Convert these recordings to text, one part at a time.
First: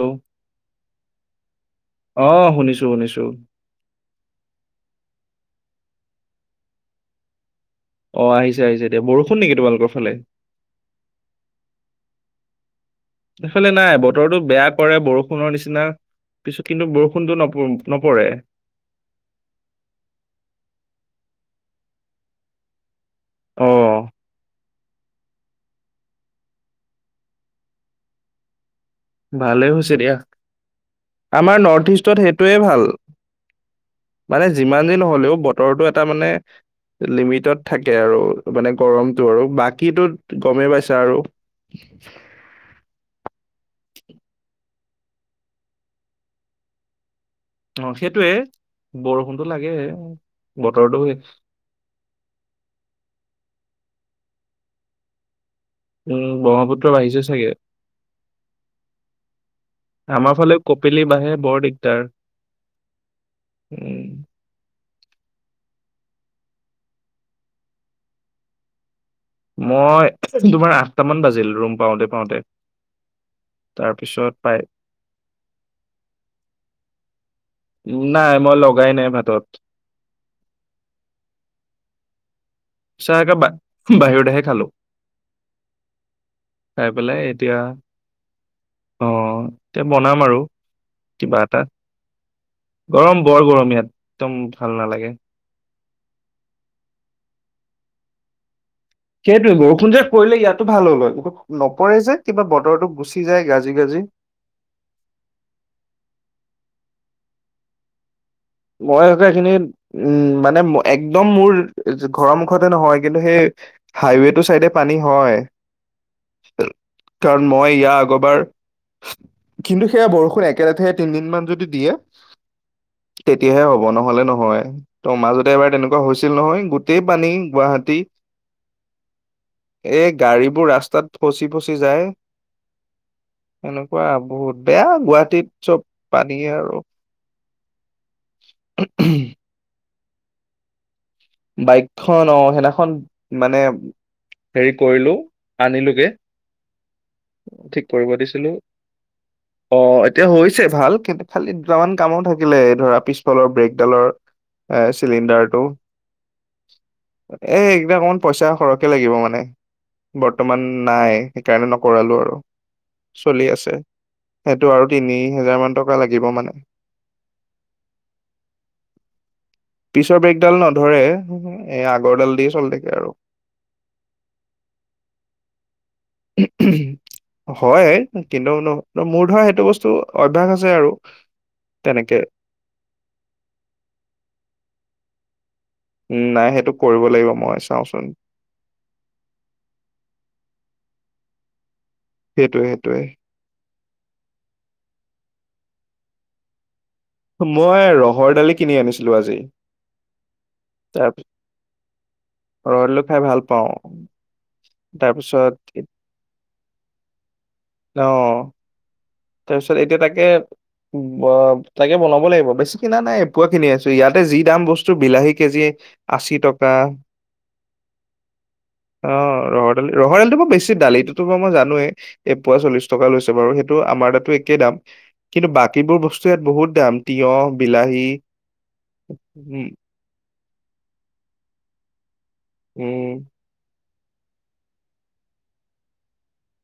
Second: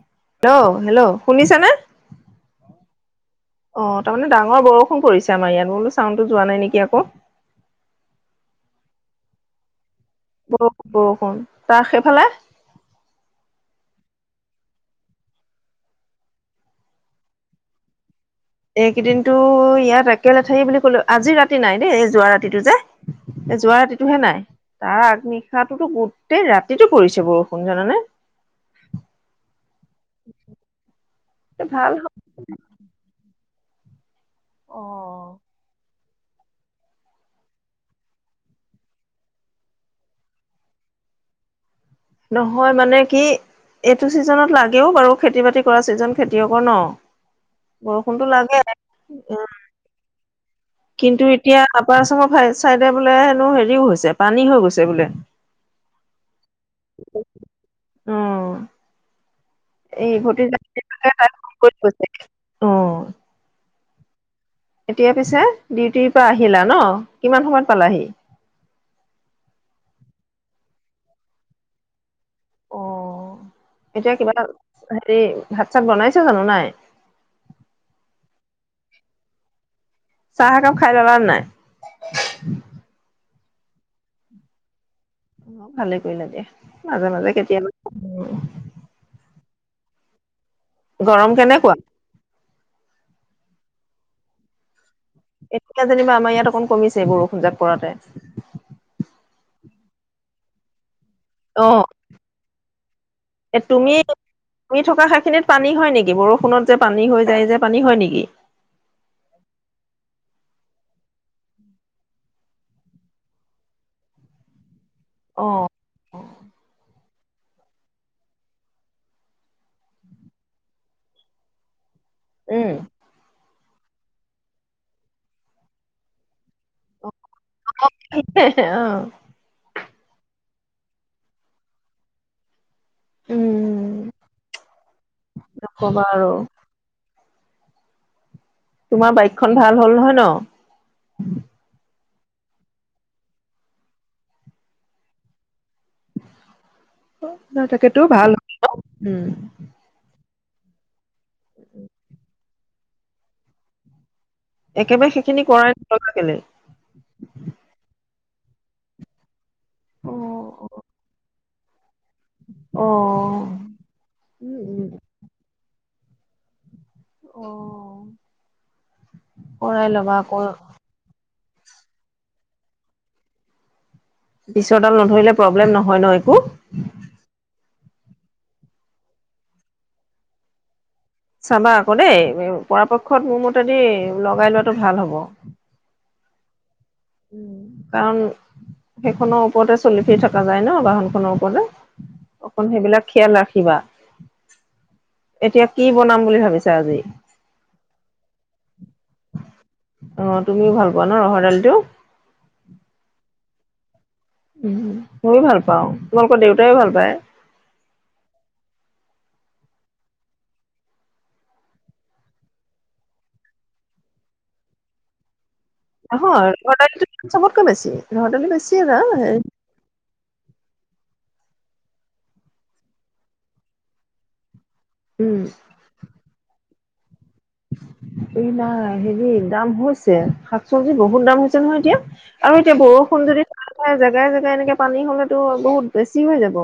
অ hello hello শুনিছা নে? শুনিছো শুনিছো অ তাৰমানে ডাঙৰ বৰষুণ পৰিছে। আমাৰ ইয়াত বোলো চাউণ্ডটো যোৱা নাই নেকি আকৌ অ আহিছে আহিছে এতিয়া বৰষুণ নেকি তোমালোকৰ? ফালে বৰ বৰষুণ তাৰ সেইফালে? এইফালে নাই বতৰটো বেয়া কৰে বৰষুণৰ নিচিনা পিছ কিন্তু বৰষুণতো নপ নপৰে এইকেইদিনো ইয়াত একেলেথাৰি বুলি কলো আজি ৰাতি নাই দেই যোৱা ৰাতিটো যে এ অ যোৱা ৰাতিটোহে নাই তাৰ আগনিশাটোতো গোটেই ৰাতিটো পৰিছে বৰষুণ জানানে ভালেই হৈছে দিয়া। আমাৰ ভাল নৰ্থ হ'ল। ইষ্টত সেইটোৱে ভাল। মানে যিমান দিন হ'লেও বতৰটো এটা মানে লিমিটত থাকে। আৰু মানে গৰমতটো আৰু বাকীটো গমেই পাইছা আৰু নহয় মানে কি। এইটো ছিজনত লাগেও বাৰু খেতি বাতি কৰা ছিজন খেতিয়কৰ ন। অ বৰষুণতো সেইটোয়ে লাগে বৰষুণতটো লাগে। বতৰটো কিন্তু এতিয়া আপাৰ আচামৰাই চাইডে বোলে হেনো হেৰিও হৈছে পানী হৈ গৈছে বোলে। উম ব্ৰহ্মপুত্ৰ বাঢ়িছে চাগে। অ' এই আমাৰ ভতিজা ফালেও কপিলি বাঁহে বৰ ফোন কৈছে। দিগদাৰ। অ উম এতিয়া পিছে ডিউটিৰ পৰা আহিলা ন কিমান সময়ত পালাহি। মই তোমাৰ আঠটামান বাজিল ৰুম পাওঁতে-পাওঁতে। অ এতিয়া কিবা এটা হেৰি ভাত চাত বনাইছা জানো নাই। নাই মই লগাই নাই ভাতত। চাহ একাপ খাই ললা নাই। চাহ একাপ বাহিৰতেহে খালোঁ। ভালে কৰিলা দিয়া খাই পেলাই মাজে-মাজে এতিয়া কেতিয়াবা। অ এতিয়া বনাম আৰু। গৰম কিবা এটা কেনেকুৱা। গৰম বৰ গৰম ইয়াত একদম ভাল নালাগে। এতিয়া যেনিবা আমাৰ ইয়াত অকণ কমিছে বৰষুণ জাক পৰোঁতে। সেইটোৱে বৰষুণ যেত পৰিলে ইয়াতো ভাল হ'ল হয়। অ নপৰে যে কিবা বতৰটো গুচি যায় গাজি-গাজি। শুই থকা ঠাইখিনিত পানী হয়। নেকি বৰষুণত যে পানী হৈ যায় যে পানী হয় নেকি। মই আকৌ এইখিনিত উম মানে মই। একদম মোৰ ঘৰৰ মুখতে নহয় কিন্তু সেই হাইৱে টো চাইডে। পানী হয় অ কাৰণ মই ইয়াৰ আগৰবাৰ। কিন্তু সেয়া বৰষুণ একে লেথাৰি তিনদিন মান যদি দিয়ে। উম তেতিয়াহে হব নহলে নহয় ত মাজতে এবাৰ তেনেকুৱা হৈছিল নহয়। গোটেই অ পানী গুৱাহাটীত। এই গাড়ী বোৰ ৰাস্তাত ফচি ফচি যায়। উম এনেকুৱা বহুত বেয়া গুৱাহাটীত চব পানী আৰু। তোমাৰ বাইকখনন ভাল হ'ল নহয় ন। বাইকখন অ সেইদিনাখন মানে। হেৰি কৰিলোঁ আনিলোঁগে। ন ঠিক তাকেতো কৰিব ভাল দিছিঁলো উম, অ। এতিয়া হৈছে ভাল কিন্তু খালি দুটামান কামো থাকিলে এই ধৰা পিছফালৰ ব্ৰেকডালৰ। এ একেবাৰে সেইখিনি চিলিণ্ডাৰটো। কৰাই নলবা কেলে। এ এইবাৰ অকমান পইচা সৰহকে লাগিব মানে। অ', বৰ্তমান নাই সেইকাৰণে ন। কৰালো আৰু চলি উম, আছে সেইটো আৰু উম। তিনি হোজাৰ মান টকা লাগিব মানে। অ', কৰাই ল'বা পিছৰ আকৌ ব্ৰেগডাল নধৰে। এ আগৰডাল দি চলি থাকে আৰু। পিছৰডাল নধৰিলে প্ৰব্লেম নহয় ন একো। হয় কিন্তু ন মোৰ ধৰা সেইটো বস্তু অভ্যাস আছে আৰু। চাবা আকৌ তেনেকে দেই পৰাপক্ষত মোৰ মতেদি লগাই লোৱাাতটো ভাল হব। উম নাই সেইটো। কৰিব লাগিব মই চাওচোন কাৰণ সেইখনৰ ওপৰতে চলি ফিৰি থকা যায় ন বাহনখনৰ ওপৰতে। সেইটোৱে অকন সেইটোৱে সেইবিলাক সিয়াল ৰাখিবা এতিয়া। কি বনাম বুলি ভাবিছা আজি মই ৰহৰ দালি কিনি আনিছিলো আজি অ', তুমিও ভাল পোৱা ন তাৰপিছ ৰহৰ দালিটো? ৰহৰ দাইল খাই ভাল পাওঁ উ ময়ো তাৰপিছত ভাল পাওঁ তোমালোকৰ দেউতাই ভাল পায় অ তাৰপিছত এতিয়া তাকে ব তাকে বনাব লাগিব বেছি কিনা নাই পুৱোৱা খিনি আছো ইয়াতে যি দাম বস্তু বিলাহী কেজি আশী নহয় টকা ৰহৰ দাইলটো চবতকৈ বেছি, ৰহৰ দাইলটো বেছিয়ে দাম আহ হেৰি ৰহৰ দালি ৰহৰ দালিটো মই বেছি দালিটো টো মইানোৱেই এই পুৱা চল্লিশ টকা লৈছে বাৰু সেইটো আমাৰ দাতো একেই দাম উম, কিন্তু বাকীবোৰ বস্তু ইয়াত বহুত দাম তিয়হ বিলাহী এই নাই হেৰি উ দাম হৈছে, শাক চব্জি বহুত দাম হৈছে নহয় এতিয়া আৰু এতিয়া বৰষুণ উম যদি জেগাই জেগাই এনেকে পানী হলেতো বহুত বেছি হৈ যাব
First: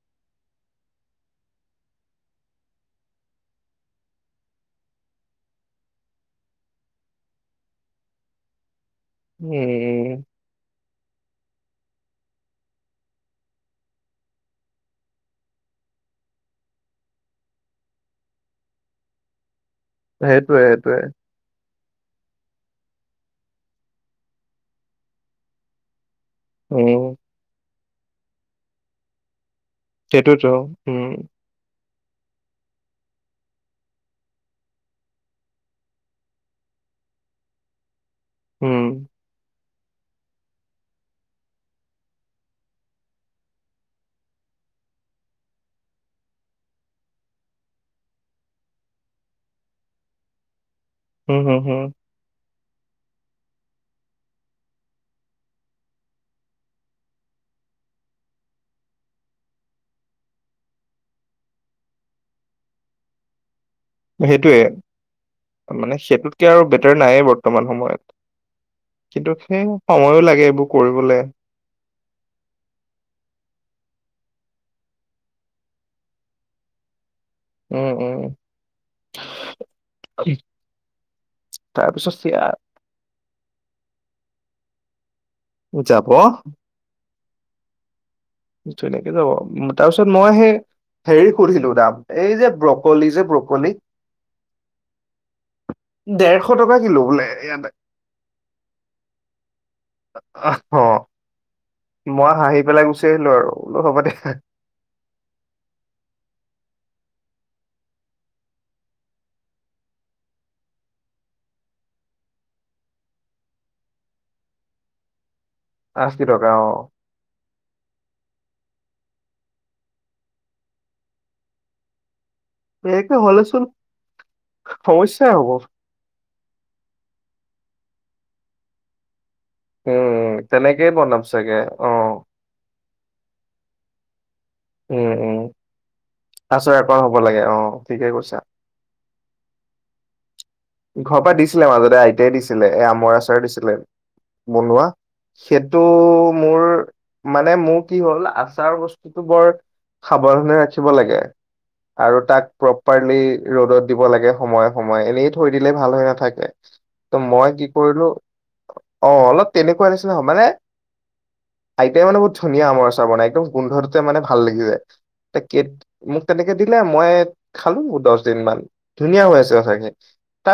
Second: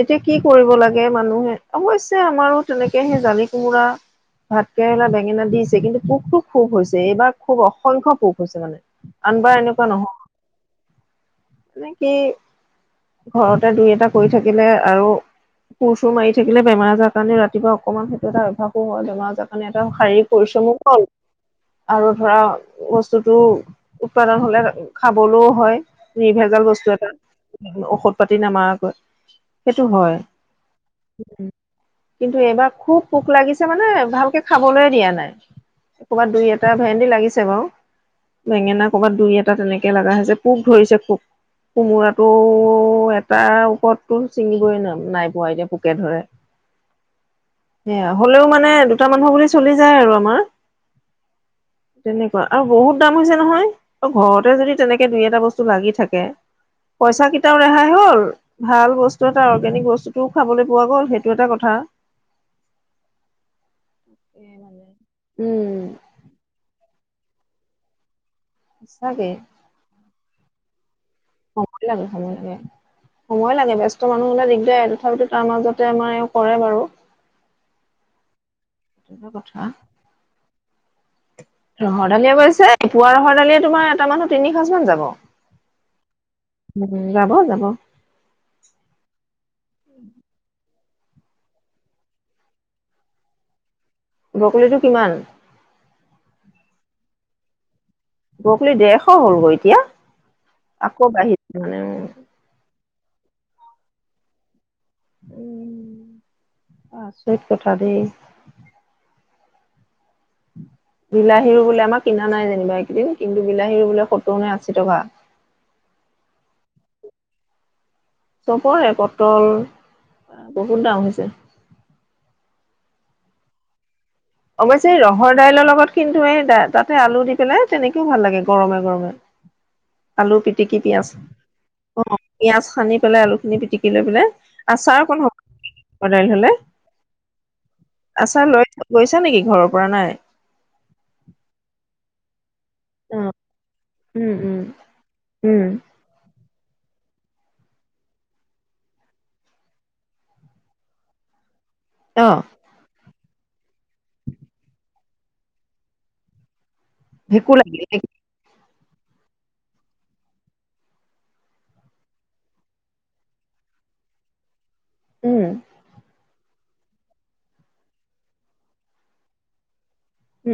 এতিয়া কি কৰিব লাগে মানুহে অৱশ্যে আমাৰো তেনেকে সেই জালি কোমোৰা ভাত কেৰেলা বেঙেনা দিছে কিন্তু পোকটো খুব হৈছে, এইবাৰ খুব অসংখ্য পোক হৈছে মানে। অনবাৰ এনেকুৱা নহয়, উম মানে কি ঘৰতে দুই এটা কৰি থাকিলে আৰু কুৰ চুৰ মাৰি থাকিলে বেমাৰ আজাৰ কাৰণে ৰাতিপুৱা অকণমান সেইটো এটা অভ্যাসো হয় বেমাৰ মানে এটা শাৰী সেইটোৱে পৰিশ্ৰমো সেইটোৱে হল। আৰু ধৰা বস্তুটো উৎপাদন হলে খাবলৈও হয়। নিৰ্ভেজাল বস্তু এটা উম ঔষধ পাতি নামাৰাকৈ। সেইটো হয় উম, কিন্তু এইবাৰ খুব পোক লাগিছে মানে ভাল খাবলৈয় দিয়া নাই কৰবাত দুই এটা ভেন্দি লাগিছে বাৰু বেঙেনা উম কৰ'বাত দুই এটা তেনেকে লগা হৈছে পোক ধৰিছে পোক কোমোৰাটো এটাৰ ওপৰততো ছিঙিবই ন নাই পোৱা এতিয়া পোকে ধৰে সেয়া হ'লেও মানে দুটা মানুহ বুলি চলি যায় আৰু আমাৰ হম হম হম তেনেকুৱা আৰু বহুত দাম হৈছে নহয় ঘৰতে যদি তেনেকে দুই এটা বস্তু লাগি থাকে পইচা কেইটাও ৰেহাই হ'ল ভাল বস্তু এটা অৰ্গেনিক বস্তুটোও খাবলৈ পোৱা গ'ল সেইটো এটা কথা [inaudible] সেইটোৱে উম মানে সেইটোতকে আৰু বেটাৰ নাই বৰ্তমান সময়ত সঁচাকে কিন্তু সেই সময়ো লাগে এইবোৰ কৰিবলৈ। সময় লাগে সময় লাগে। সময় লাগে বস্ত মানুহ হ'লে দিগদাৰ তথাপিতো তাৰ মাজতে আমাৰ এও কৰে বাৰু। উম উম। তেনেকুৱা কথা ৰহৰ তাৰপিছত দালিয়ে সেয়া গৈছে, এপুৱা ৰহৰ দালিয়ে তোমাৰ এটা মানৰ তিনি সাজ মান যাব। উ যাব। উম যাব যাব। ধুনীয়াকে যাব, তাৰ পিছত মই হেই হেৰি সুধিলো দাম এই যে ব্ৰকলি যে ব্ৰকলি। বকলিটো কিমান? দেৰশ টকা কিলো বোলে ইয়াতে। বৰকলি ডৰশ হ'ল গৈ এতিয়া, অ', আকৌ বাঢ়ি মই হাঁহি পেলাই গুচি আহিলো আৰু বোলো হ'ব দেহ। উম, আচৰিত কথা দেই। উম বিলাহীৰো বোলে আমাৰ কিনা নাই যেনিবা এইকেইদিন কিন্তু বিলাহীৰো বোলে ফটোও নাই আশী টকা। আশি টকা অ'। চবৰে পটল, আ বহুত দাম হৈছে। একে হলে চোন অৱশ্যে ৰহৰ দাইলৰ লগত কিন্তু এই তাতে আলু দি পেলাই তেনেকেও ভাল লাগে গৰমে গৰমে। উম, আলু পিটিকি তেনেকেই পিয়াজ বনাম চাগে অ' পিয়াজ সানি পেল আলুখিনি পিটিকি লৈ পেলে, আচাৰ উম, অকণ হ উম, সদাই ললে, আচাৰ অকণ হ'ব লাগে অ', ঠিকে কৈছা। আছাৰ লৈ লৈছা নেকি ঘৰৰ পৰা নাই? ঘৰ পৰা দিছিলে মাজতে আইতাই দিছিলে দিলে এ আমৰ অ আচাৰ দিছিলে উম উম বনোৱা, উম সেইটু মোৰ মানে মোৰ কি হ'ল আচাৰ বস্তুটু বৰ সাৱধানে ৰাখিব লাগে। আৰু অ তাক প্ৰপাৰলি ৰ'দত দিব লাগে সময়ে সময়ে এনেই থৈ দিলে ভাল হৈ নাথাকে। ত' মই ভেঁকুৰ কি লাগিল কৰিলু অ' অলপ তেনেকুৱা নিচিনা হ মানে আইতাই মানে বহুত ধুনীয়া আমৰ আচাৰ বনাই একদম গোন্ধটোৱে মানে ভাল লাগি যায়। উম পেকেট মুগ তেনেকে দিলে মই খালু দচ দিন মান, ধুনীয়া হৈ আছে আচাৰখিনি।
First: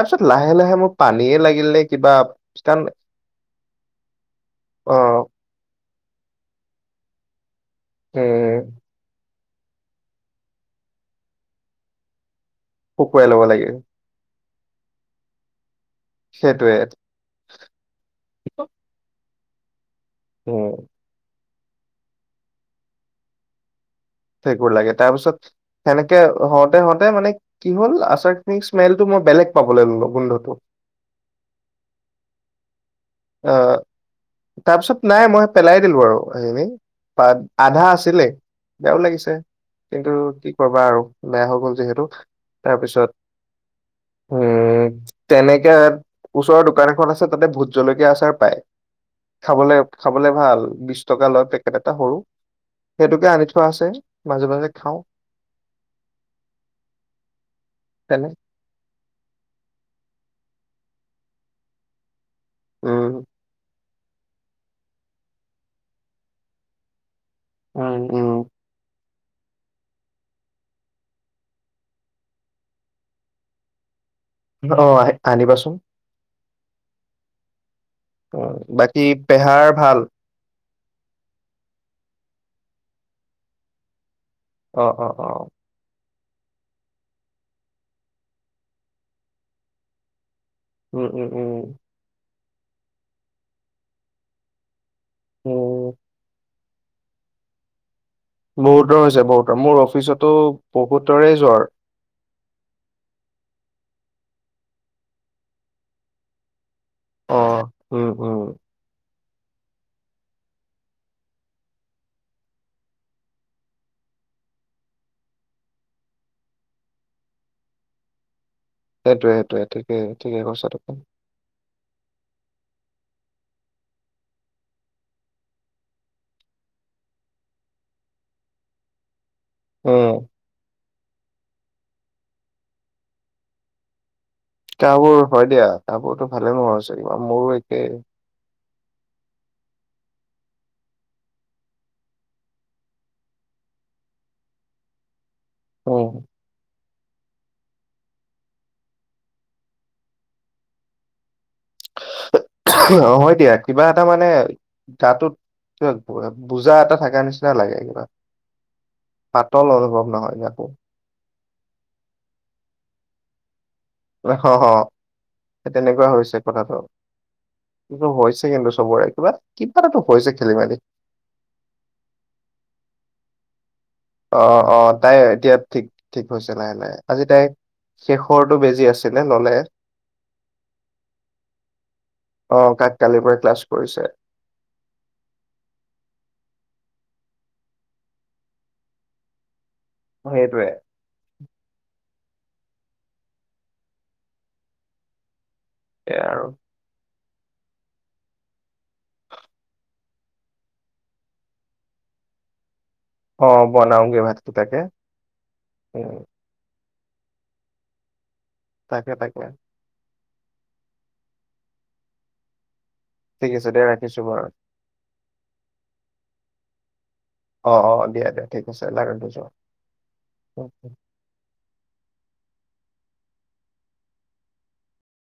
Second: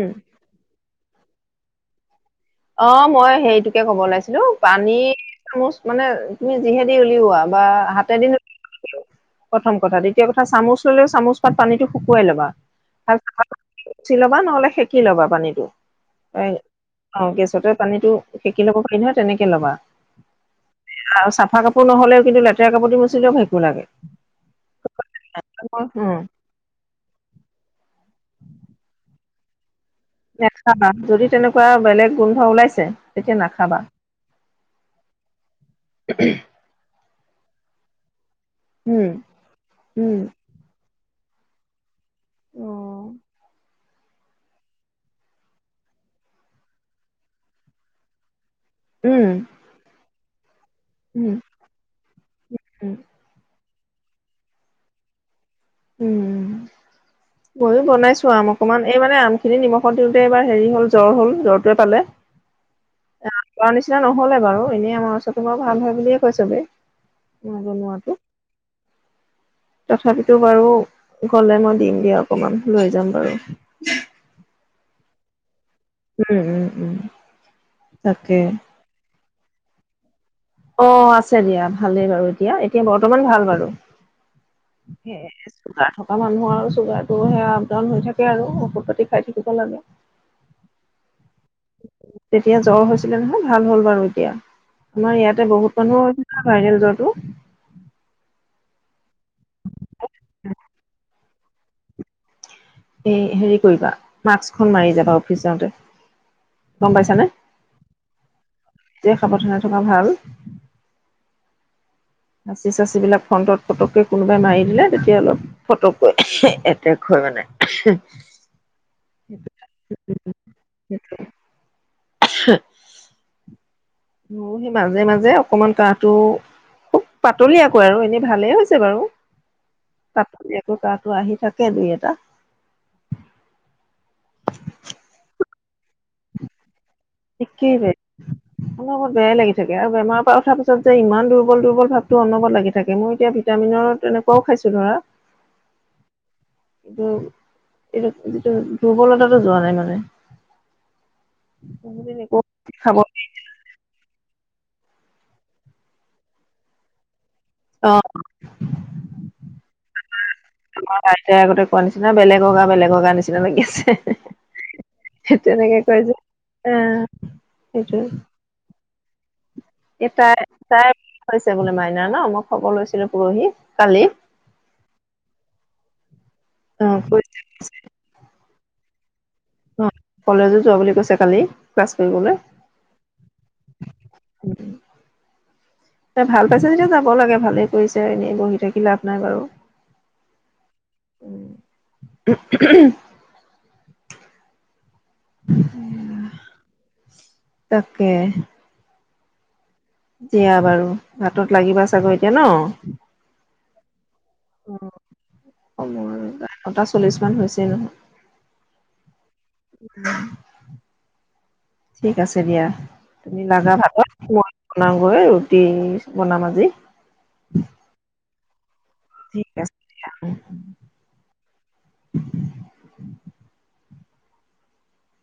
উম। লাহে লাহে মোক পানীয়ে লাগিল লে কিবা কাৰণ অ' মই সেইটুকে কব ওলাইছিলো অ পানী চামুচ মানে তুমি যিহেদি উলিওৱা বা হাতেদি উলা উম প্ৰথম কথা দ্বিতীয় কথা চামুচ ললে চামুচ পাত পানীটো শুকুৱাই লবা শুকুৱাই ল'ব লাগিল ভাচি লবা নহ'লে সেকি লবা পানীটো এ সেইটোৱে। অ গেছতে পানীটু সেকি লব পাৰি নহয় তেনেকে ল'বা। উম্প [unintelligible] আৰু চাফা কাপোৰ নহ'লে কিন্তু লেতেৰা কাপোৰ দি মুচিলেও ভেকু লাগে। ভেকুৰ লাগে তাৰ পিছত উম সেনেকে হওঁতে হওঁতে মানে কি হ'ল আচাৰ খিনি স্মেলটো মই বেলেগ পাবলৈ ললো গোন্ধটো। নাখাবা যদি তেনেকুৱা বেলেগ গোন্ধ ওলাইছে তেতিয়া নাখাবা। তাৰ পিছত নাই মই পেলাই দিলো আৰু সেইখিনি, আধা আছিলে বেয়াও উম লাগিছে কিন্তু উম কি কৰবা আৰু বেয়া হৈ গল যিহেতু। অ তাৰপিছত উম, তেনেকে ওচৰত দোকান এখন আছে তাতে ভূত জলকীয়া আচাৰ পায়। উম খাবলে খাবলে ভাল, বিশ টকা উম লয় পেকেট এটা সৰু, উম সেইটোকে আনি থ থোৱা আছে মাজে মাজে খাওঁ। উম ময়ো বনাইছু তেনে আম অকমান এই মানে আম খিনি নিমখত দিওঁতে এইবাৰ হেৰি হ'ল জ্বৰ হ'ল জ্বৰটুৱে পালে। উম ইটা নহলে বাৰু এনেই আমাৰ ওচৰটো বৰ ভাল হয় বুলিয়ে কয় ছবে। মই উম, বনোৱাটো উম, তথাপিত ইটু বাৰু গ'লে মই দিম দিয়া অকমান লৈ যাম বাৰু অ' আহে আনিবাচোন। উ উ উম [unintelligible] বাকী পেহাৰ ভাল? অ' আছে দিয়া ভালে বাৰু এতিয়া এতিয়া বৰ্তমান ভাল বাৰু। অ অ হে অ চ [unintelligible] থকা মানুহ আৰু চুগাৰটো সেয় আপ ডাউন হৈ থাকে আৰু ঔষধ পাতি খাই থাকিব লাগে। উ'উ' তেতিয়া জ্বৰ হৈছিলে নহয় ভাল হ'ল বাৰু এতিয়া, আমাৰ ইয়াতে বহুত উম মানুহৰ হৈছিল। ভাইৰেল জ্বৰটো। বহুতৰ হৈছে বহুতৰ মোৰ অফিচতো বহুতৰে জ্বৰ। এ হেৰি কৰিবা মাস্কখন মাৰি যাবা অফিচ যাওঁতে। গম পাইছানে এ অ উম উম তে সাবধানে থকা ভাল। হাঁচি চাচি বিলাক ফ্ৰণ্টত ফটকে কোনোবাই মাৰি দিলে তেতিয়া অলপ ফটকৈ এট্ৰক হয়। সমানে [unintelligible] সেইটোয়ে সেইটোয়ে ঠিকে ঠিকেই কৈছা তুমি। হ [unintelligible] উ সেই মাজে মাজে অকমান কাঁহটো খুব পাতলিয়াকৈ আৰু এনে ভালেই হৈছে বাৰু উম পাতলিয়াকৈ তাত তটো আহি থাকে দুই এটা। গা বোৰ হয় দিয়া গা বোৰতো ভালে নোহোৱা হৈছে, মোৰো একেই। একেবাৰে অনবৰত বয়াই লাগি থাকে, বেমাৰৰ পৰা উঠাৰ পিছত যে ইমান দুৰ্বল দুৰ্বল ভাৱটো অনবৰত লাগি থাকে, মই এতিয়া ভিটা মিনৰ তেনেকুৱাও খাইছো ধৰা। অ' কিন্তু এইটো যটো দুৰ্বলতাটো যোৱা নাই মানে। কোনোদিন একো খাব হয় দিয়া, কিবা এটা মানে তাতো কিবা বুজা এটা থকা নিচিনা লাগে কিবা। পাতল অনুভৱ নহয় গাটো আমাৰ আইট আগতে কোৱা নিচিনা বেলেগৰ গা বেলেগৰ গা নিচিনা না লাগি আছে। হ সেই তেনেকে কয় তেনেকুৱা যে হৈছে অ কথাটো। এই হৈছে কিন্তু চবৰে কিবা কিবা এটাতো ই হৈছে তাই খেলি মেলি তাই হৈছে বোলে মাইনা ন মই খবৰ লৈছিলো পৰহি কালি অ অ তাই এতিয়া ঠিক ঠিক হৈছে নাহ অ নাই আজি কৈছে তাই শেষৰ বেজি আছে অ কলেজো যোৱা বুলি কৈছে কালি ক্লাছ কৰিবলৈ অ কাক কালিৰ পৰা ক্লাছ কৰিছে ত ভাল পাইছ যেতিয়া য হব লাগে ভালেই কৰিছে এনেই বহি থাকি লাভ নাই বাৰু অ' সেইটোৱে। [unintelligible] উম [unintelligible] সেইয়াই আৰু। তাকে। দিয়া বাৰু, ভাতত লাগিবা চাগৈ এতিয়া ন। অ' বনাওঁগে ভাত। এটা চল্লিশ মান হৈছেই নহয় তাকে তাকে ঠিক আছে দিয়া তুমি ঠিক আছে লাগা দে ভাতত ৰাখিছো বাৰু মই বনাওগৈ ৰুটি বনাম আজি অ অ ছে লাগে তজোৱা ঠিক আছে দিয়া [inaudible]